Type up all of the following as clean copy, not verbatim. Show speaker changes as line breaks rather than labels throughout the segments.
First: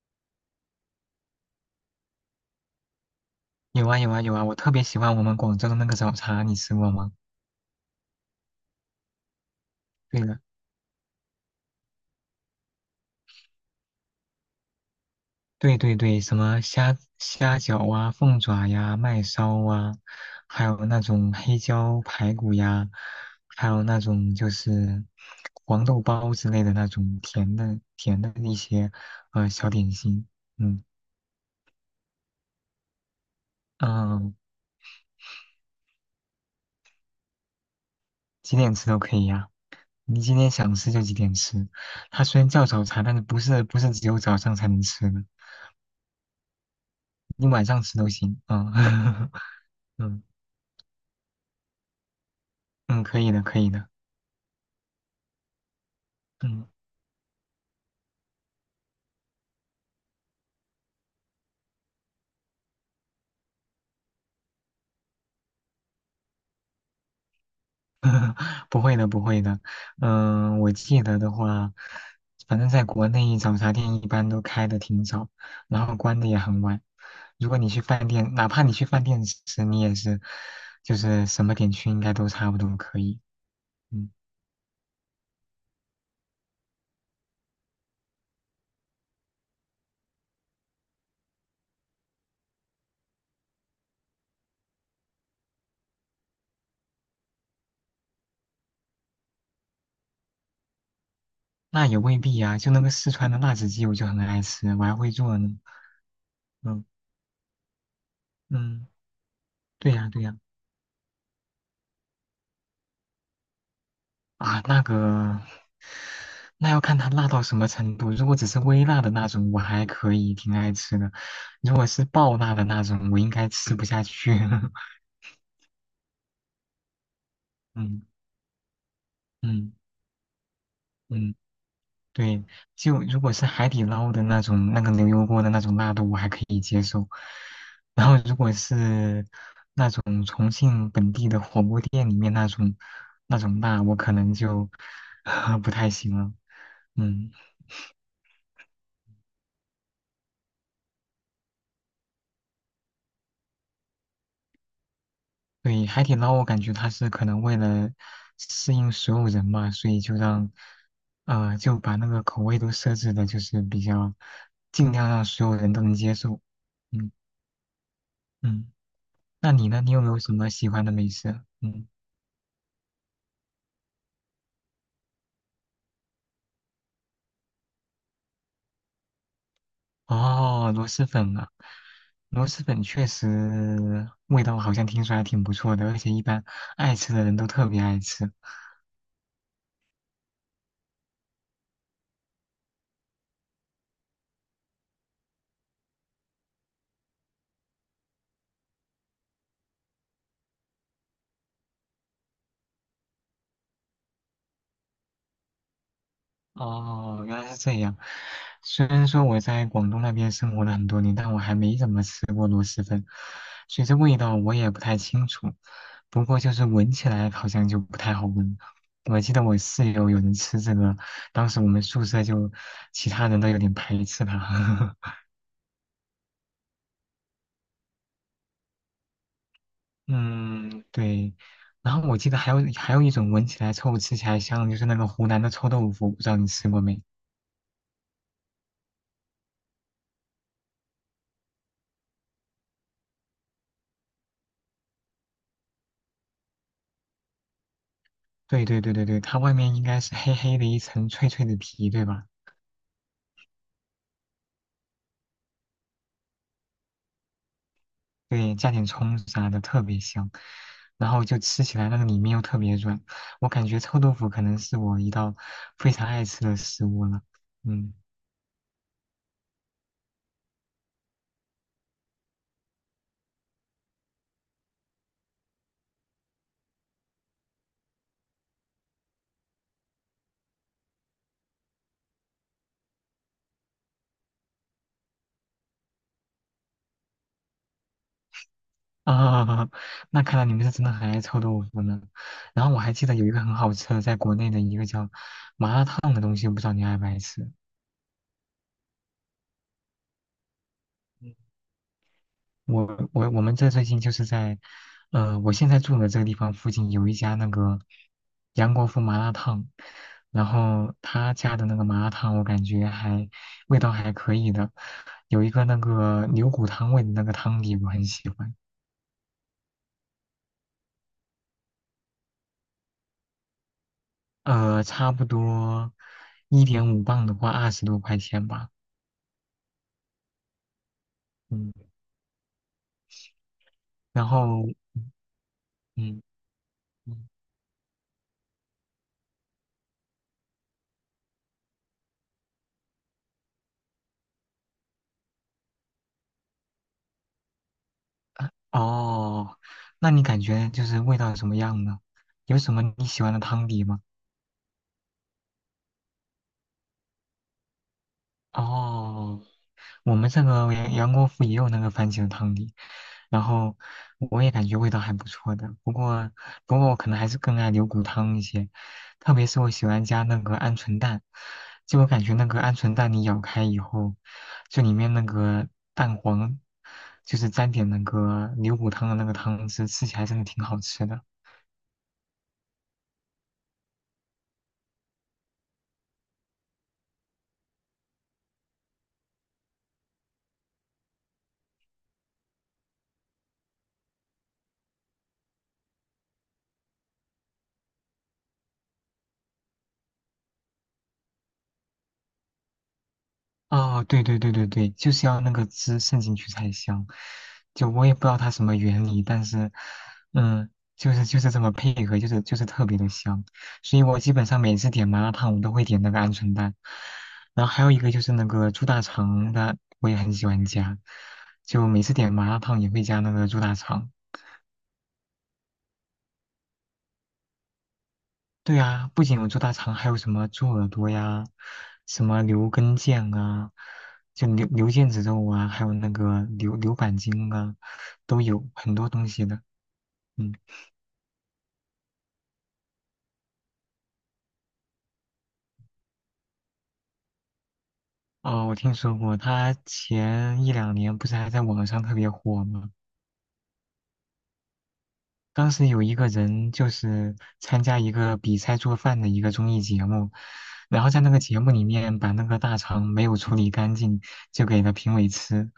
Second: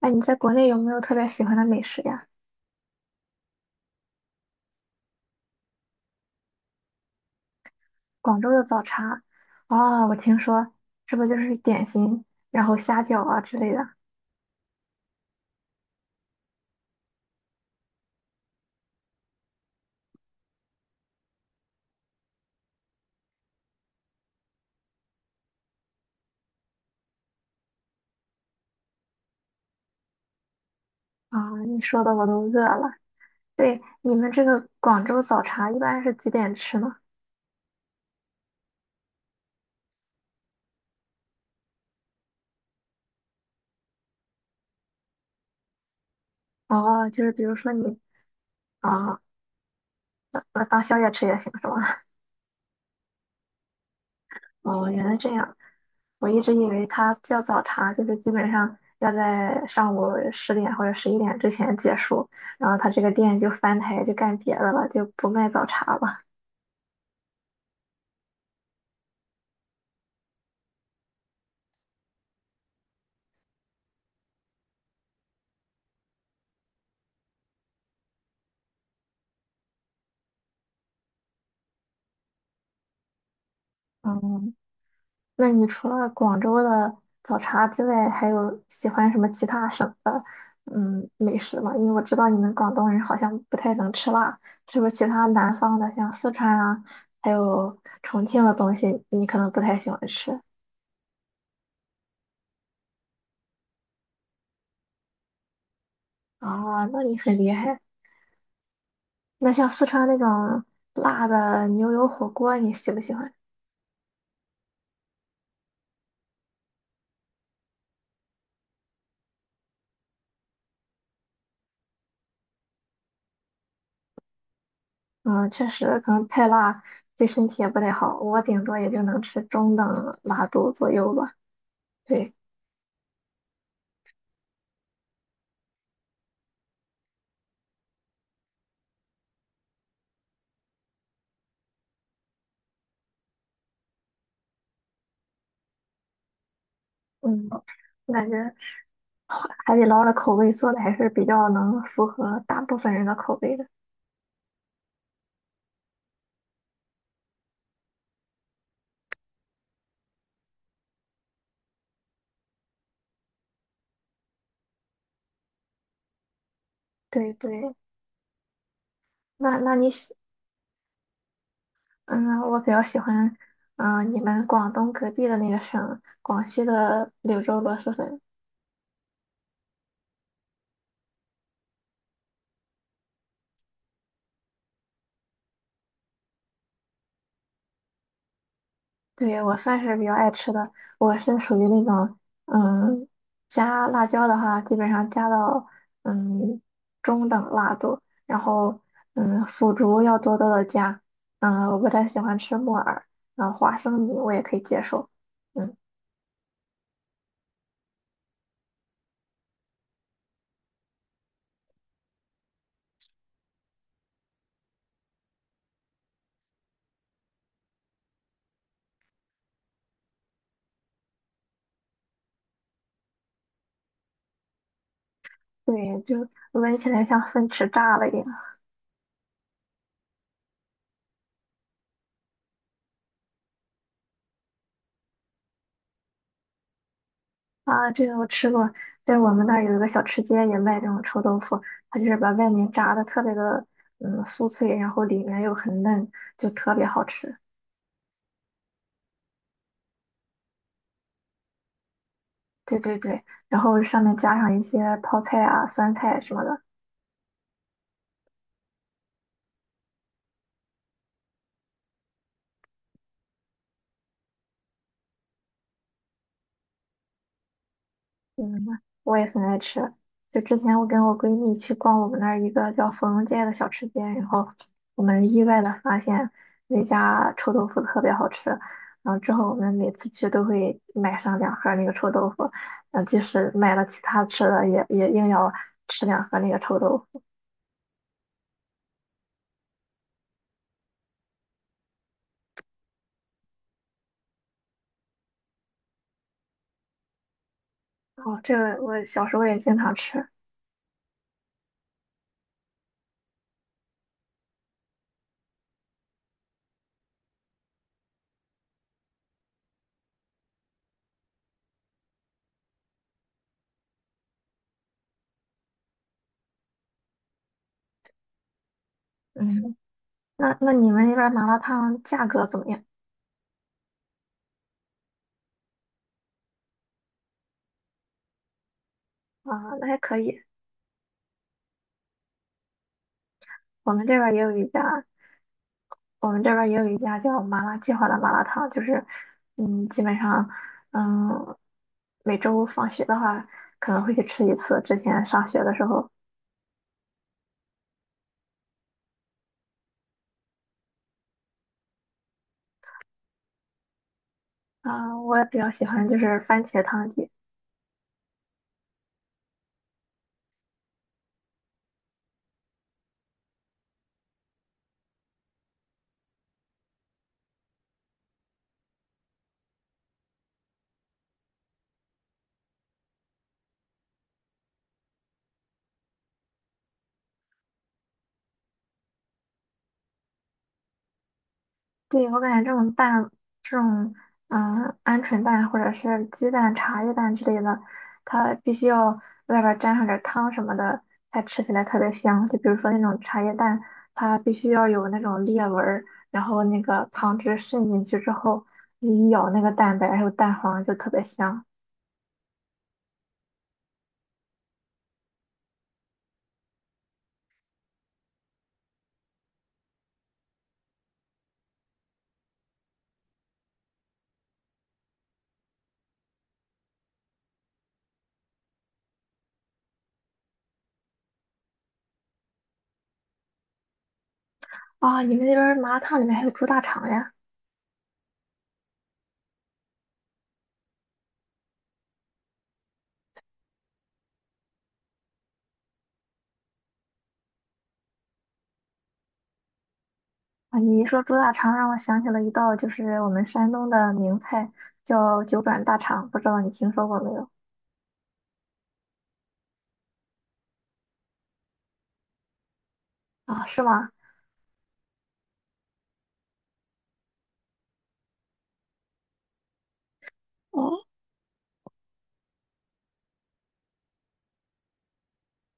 哎，你在国内有没有特别喜欢的美食呀？
有啊有啊有啊，我特别喜欢我们广州的那个早茶，你吃过吗？
广州的早茶，哦，我
对
听
了，
说是不是就是点心，然后虾饺啊之类的
对对对，什么虾饺啊、凤爪呀、麦烧啊，还有那种黑椒排骨呀，还有那种就是黄豆包之类的那种甜的一些小点心。嗯。
啊？你说的我都饿了。对，你们
嗯，
这个广州早茶一般是几点吃呢？
几点吃都可以呀、你今天想吃就几点吃。它虽然叫早茶，但是不是只有早上才能吃的，
哦，就是比
你
如
晚
说
上
你
吃都行。
啊，
嗯。 嗯。
当宵夜吃也行是吗？
嗯，可以的，可以的。
哦，原来这样，我一直以
嗯。
为它叫早茶，就是基本上要在上午10点或者11点之前结束，然后它这个店就翻台就干别的了，就不卖早茶了。
不会的，不会的，我记得的话，反正在国内早茶店一般都开的挺早，然后关的也很晚。如果你去饭店，哪怕你去饭店吃，你也是，就是什么点去应该都差不多可以。嗯。
嗯。那你除了广州的早茶之外，还有喜欢什么其他省的美食吗？因为我知道你们广东人好像不太能吃辣，是不是其他南方的像四川啊，还有重庆的东西，你可能不太喜欢吃
那也未必呀、就那个四川的辣子鸡，我就很爱吃，我还会做呢。嗯。
啊？那你很厉害。
嗯，
那像四
对
川
呀、
那
对呀、
种辣的牛油火锅，你喜不喜欢？
啊，那个。那要看它辣到什么程度。如果只是微辣的那种，我还可以，挺爱吃的。如果是爆辣的那种，我应该吃不下去。
嗯，确实可能太辣对身体也不太
嗯。
好，我顶多也就能吃
嗯。
中等辣度左右吧。
嗯，
对，
对，就如果是海底捞的那种，那个牛油锅的那种辣度，我还可以接受。然后如果是那种重庆本地的火锅店里面那种辣，我可能就 不太行了。嗯。
嗯，我感觉，海底捞的口味做的还是比较能符合大部分人的口味的。
对，海底捞我感觉它是可能为了适应所有人嘛，所以就让，就把那个口味都设置的，就是比较尽量让所有人都能接受。嗯。
对对，
嗯，那
那
你
那
呢？
你
你有没
喜，
有什么喜欢的美食？嗯。
嗯，我比较喜欢，你们广东隔壁的那个省，广西的柳州螺蛳粉。
哦，螺蛳粉啊，螺蛳粉确实味道好像听说还挺不错的，而且一般爱吃的人都特别爱吃。
对，我算是比较爱吃的，我是属于那种，嗯，加辣椒的话，基本上加到嗯中等辣度，然后腐竹要多多的加，我不太喜欢吃木耳，然后花生米我也可以接受。嗯。
哦，原来是这样。虽然说我在广东那边生活了很多年，但我还没怎么吃过螺蛳粉，所以这味道我也不太清楚。不过就是闻起来好像就不太好闻。我记得我室友有人吃这个，当时我们宿舍就其他人都有点排斥它。
对，就闻起来像粪池炸了一样
嗯，对。然后我记得还有一种闻起来臭、吃起来香的就是那个湖南的臭豆腐，不知道你吃过没？
啊！这个我吃过，在我们那儿有一个小吃街也卖这种臭豆腐，它就是把外面炸的特别的酥脆，然后里面又很嫩，就特别好吃。
对对对对对，它外面应该是黑黑的一层脆脆的皮，对吧？
对对对，然后上面加上一些泡菜啊、酸菜什么的，
对，加点葱啥的特别香，然后就吃起来那个里面又特别软，我感觉臭豆腐可能是我一道非常爱吃的食物了。嗯。
嗯，我也很爱吃。就之前我跟我闺蜜去逛我们那儿一个叫芙蓉街的小吃街，然后我们意外的发现那家臭豆腐特别好吃。然后之后我们每次去都会买上两盒那个臭豆腐，即使买了其他吃的也硬要吃两盒那个臭豆腐。
啊，那看来你们是真的很爱臭豆腐呢。然后我还记得有一个很好吃的，在国内的一个叫麻辣烫的东西，我不知道你爱不爱吃。
哦，这个我小时候也经常吃。
我我们这最近就是在，我现在住的这个地方附近有一家那个杨国福麻辣烫，然后他家的那个麻辣烫我感觉还味道还可以的，有一个那个牛骨汤味的那个汤底我很喜欢。
嗯，那你们那边麻辣烫价格怎么样？
呃，差不多1.5磅的话20多块钱吧。
啊，那还可以，
嗯，
我们这
然
边也有
后。
一家。
嗯。
我们这边儿也有一家
嗯。
叫麻辣计划的麻辣烫，就是，基本上，嗯，每周放学的话可能会去吃一次。之前上学的时候，
哦，那你感觉就是味道怎么样呢？有什么你喜欢的汤底吗？
啊、我也比较喜欢就是番茄汤底，
哦，我们这个杨国福也有那个番茄汤底，然后我也感觉味道还不错的。不过，不过我可能还是更爱牛骨汤一些，特别是我喜欢加那个鹌鹑蛋，就我感觉那个鹌鹑蛋你咬开以后，就里面那个蛋黄，就是沾点那个牛骨汤的那个汤汁，吃起来真的挺好吃的。
对，我感觉这种蛋，这种鹌鹑蛋或者是鸡蛋、茶叶蛋之类的，它必须要外边儿沾上点儿汤什么的，才吃起来特别香。就比如说那种茶叶蛋，它必须要有那种裂纹儿，然后那个汤汁渗进去之后，你一咬那个蛋白还有蛋黄就特别香。
哦，对对对对对，就是要那个汁渗进去才香。就我也不知道它什么原理，但是，嗯，就是这么配合，就是特别的香。所以我基本上每次点麻辣烫，我都会点那个鹌鹑蛋。然后还有一个就是那个猪大肠的，我也很喜欢加。就每次点麻辣烫也会加那个猪大肠。
啊、你们那边儿麻辣烫里面还有猪大肠呀？
对啊，不仅有猪大肠，还有什么猪耳朵呀，什么牛根腱啊，就牛腱子肉啊，还有那个牛板筋啊，都有很多东西的。嗯。
啊，你一说猪大肠，让我想起了一道就是我们山东的名菜，叫九转大肠，不知道你听说过没有？
哦，我听说过，他前1~2年不是还在网上特别火吗？
啊，是吗？
当时有一个人就是参加一个比赛做饭的一个综艺节目，
哦，
然后在那个节目里面把那个大肠没有处理干净，就给了评委吃，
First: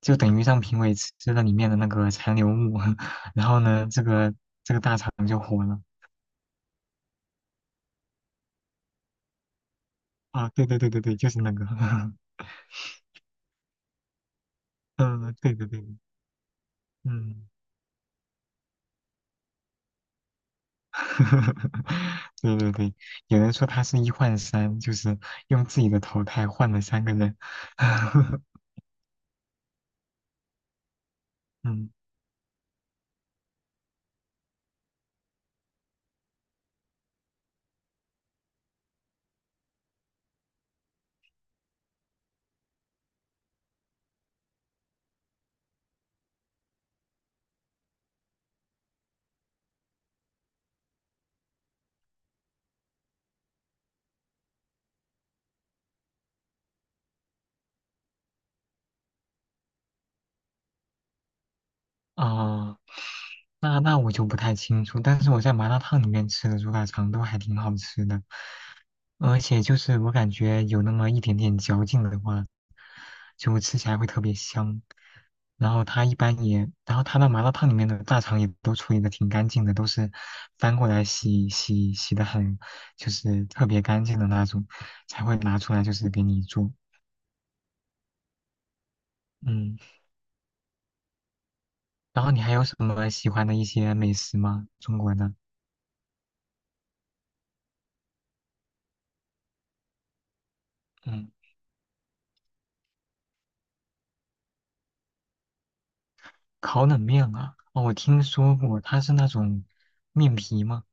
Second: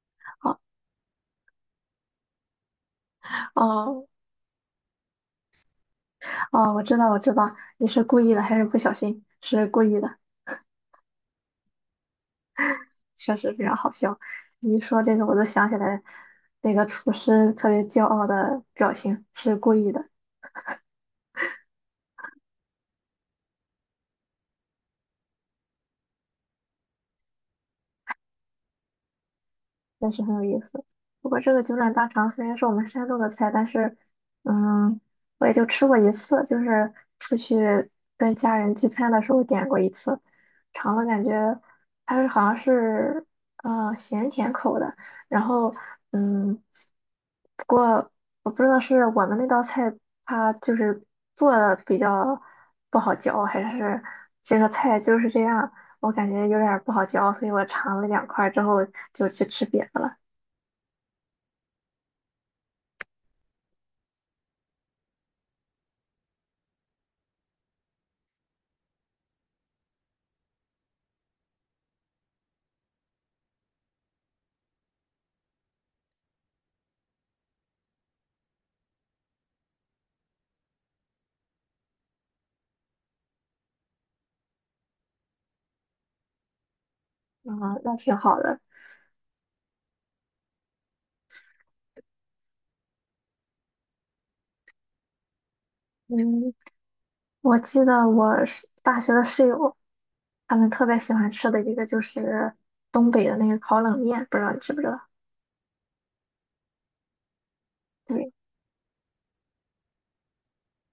就等于
哦
让评委吃了里面的那个残留物。然后呢，这
哦，
个肠就火了。
哦，我知道，我知道，你是故意的还是不小心？是故意的，
啊，对对对对对，就是那个。
确实非常好笑。你一说这个，我
嗯，
就
对对
想起
对。
来那个厨
嗯。
师特别骄傲的表情，是故意的。
对对对，有人说他是1换3，就是用自己的投胎换了3个人。
真是很有意思。不过这个九
嗯。
转大肠虽然是我们山东的菜，但是，嗯，我也就吃过一次，就是出去跟家人聚餐的时候点过一次，尝了感觉它是好像是咸甜口的，然后嗯，不过我不知道是我们那道菜它就是做的比较不好嚼，还是这个菜就是这样，我感觉有点儿不好嚼，所以我尝了2块儿之后就去吃别的了。
啊。那那我就不太清楚，但是我在麻辣烫里面吃的猪大肠都还挺好吃的，而且就是我感觉有那么一点点嚼劲的话，就吃起来会特别香。然后它一般也，然后它那麻辣烫里面的大肠也都处理的挺干净的，都是翻过来洗的很，就是特别干净的那种，才会拿出来就是给你做。
啊，那挺好的。
嗯，然后你还有什么喜欢的一些美食吗？中国的？
嗯，我记得我是大学的室友，他们特别喜
嗯。
欢吃的一个就是东北的那个烤冷面，不知道你知不知道？
烤冷面啊，哦，我听
对。
说过，它是那种面皮吗？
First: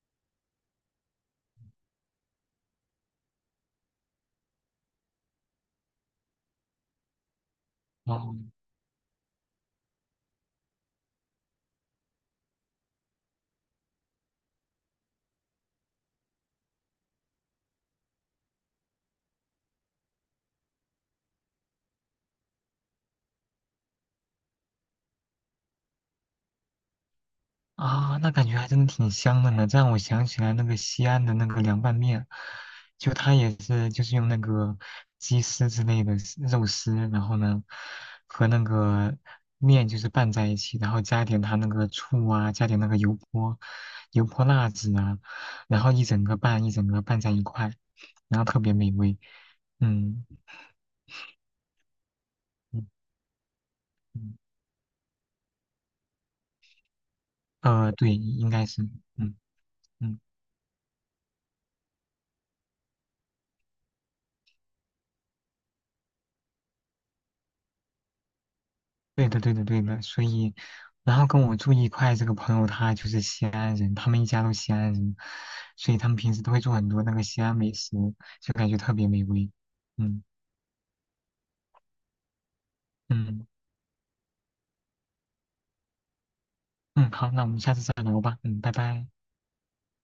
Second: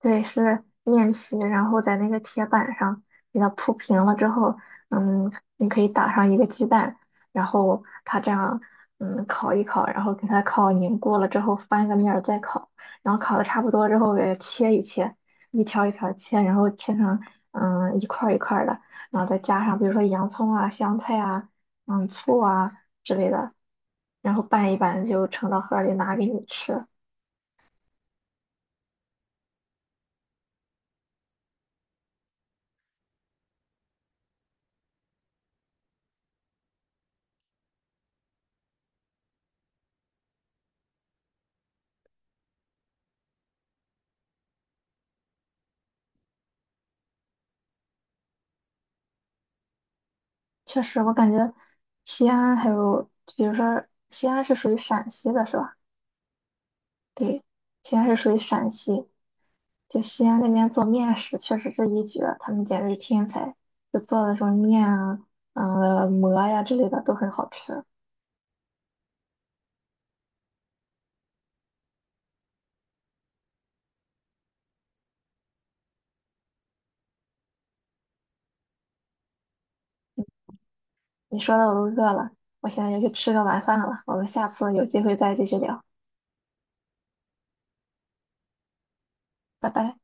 对，是面皮，然后在那个铁板上给它铺平了之后，嗯，你可以打上一个鸡蛋，然后它这
哦。
样，烤一烤，然后给它烤凝固了之后翻个面儿再烤，然后烤的差不多之后给它切一切，一条一条切，然后切成一块儿一块儿的，然后再加上比如说洋葱啊、香菜啊、醋啊之类的，然后拌一拌就盛到盒儿里拿给你吃。
啊，那感觉还真的挺香的呢。这让我想起来那个西安的那个凉拌面，就它也是就是用那个鸡丝之类的丝肉丝，然后呢和那个面就是拌在一起，然后加一点它那个醋啊，加点那个油泼辣子啊，然后一整个拌在一块，然后特别美味。嗯。
确实，我感觉西安还
嗯。
有，比如说西
嗯。
安是属于陕西的，是吧？对，西安
对，
是属于
应该
陕
是。
西，
嗯。
就
嗯，
西安那边做面食确实是一绝，他们简直是天才，就做的什么面啊、馍呀之类的都很好吃。
对的，对的，对的。所以，然后跟我住一块这个朋友，他就是西安人，他们一家都西安人，所以他们平时都会做很多那个西安美食，就感觉特别美味。嗯。
你说的我都饿了，我现在要去吃个
嗯。
晚饭了，我们下次有机会再继续聊，
嗯，好，那我们下次再聊吧。嗯，拜拜。
拜拜。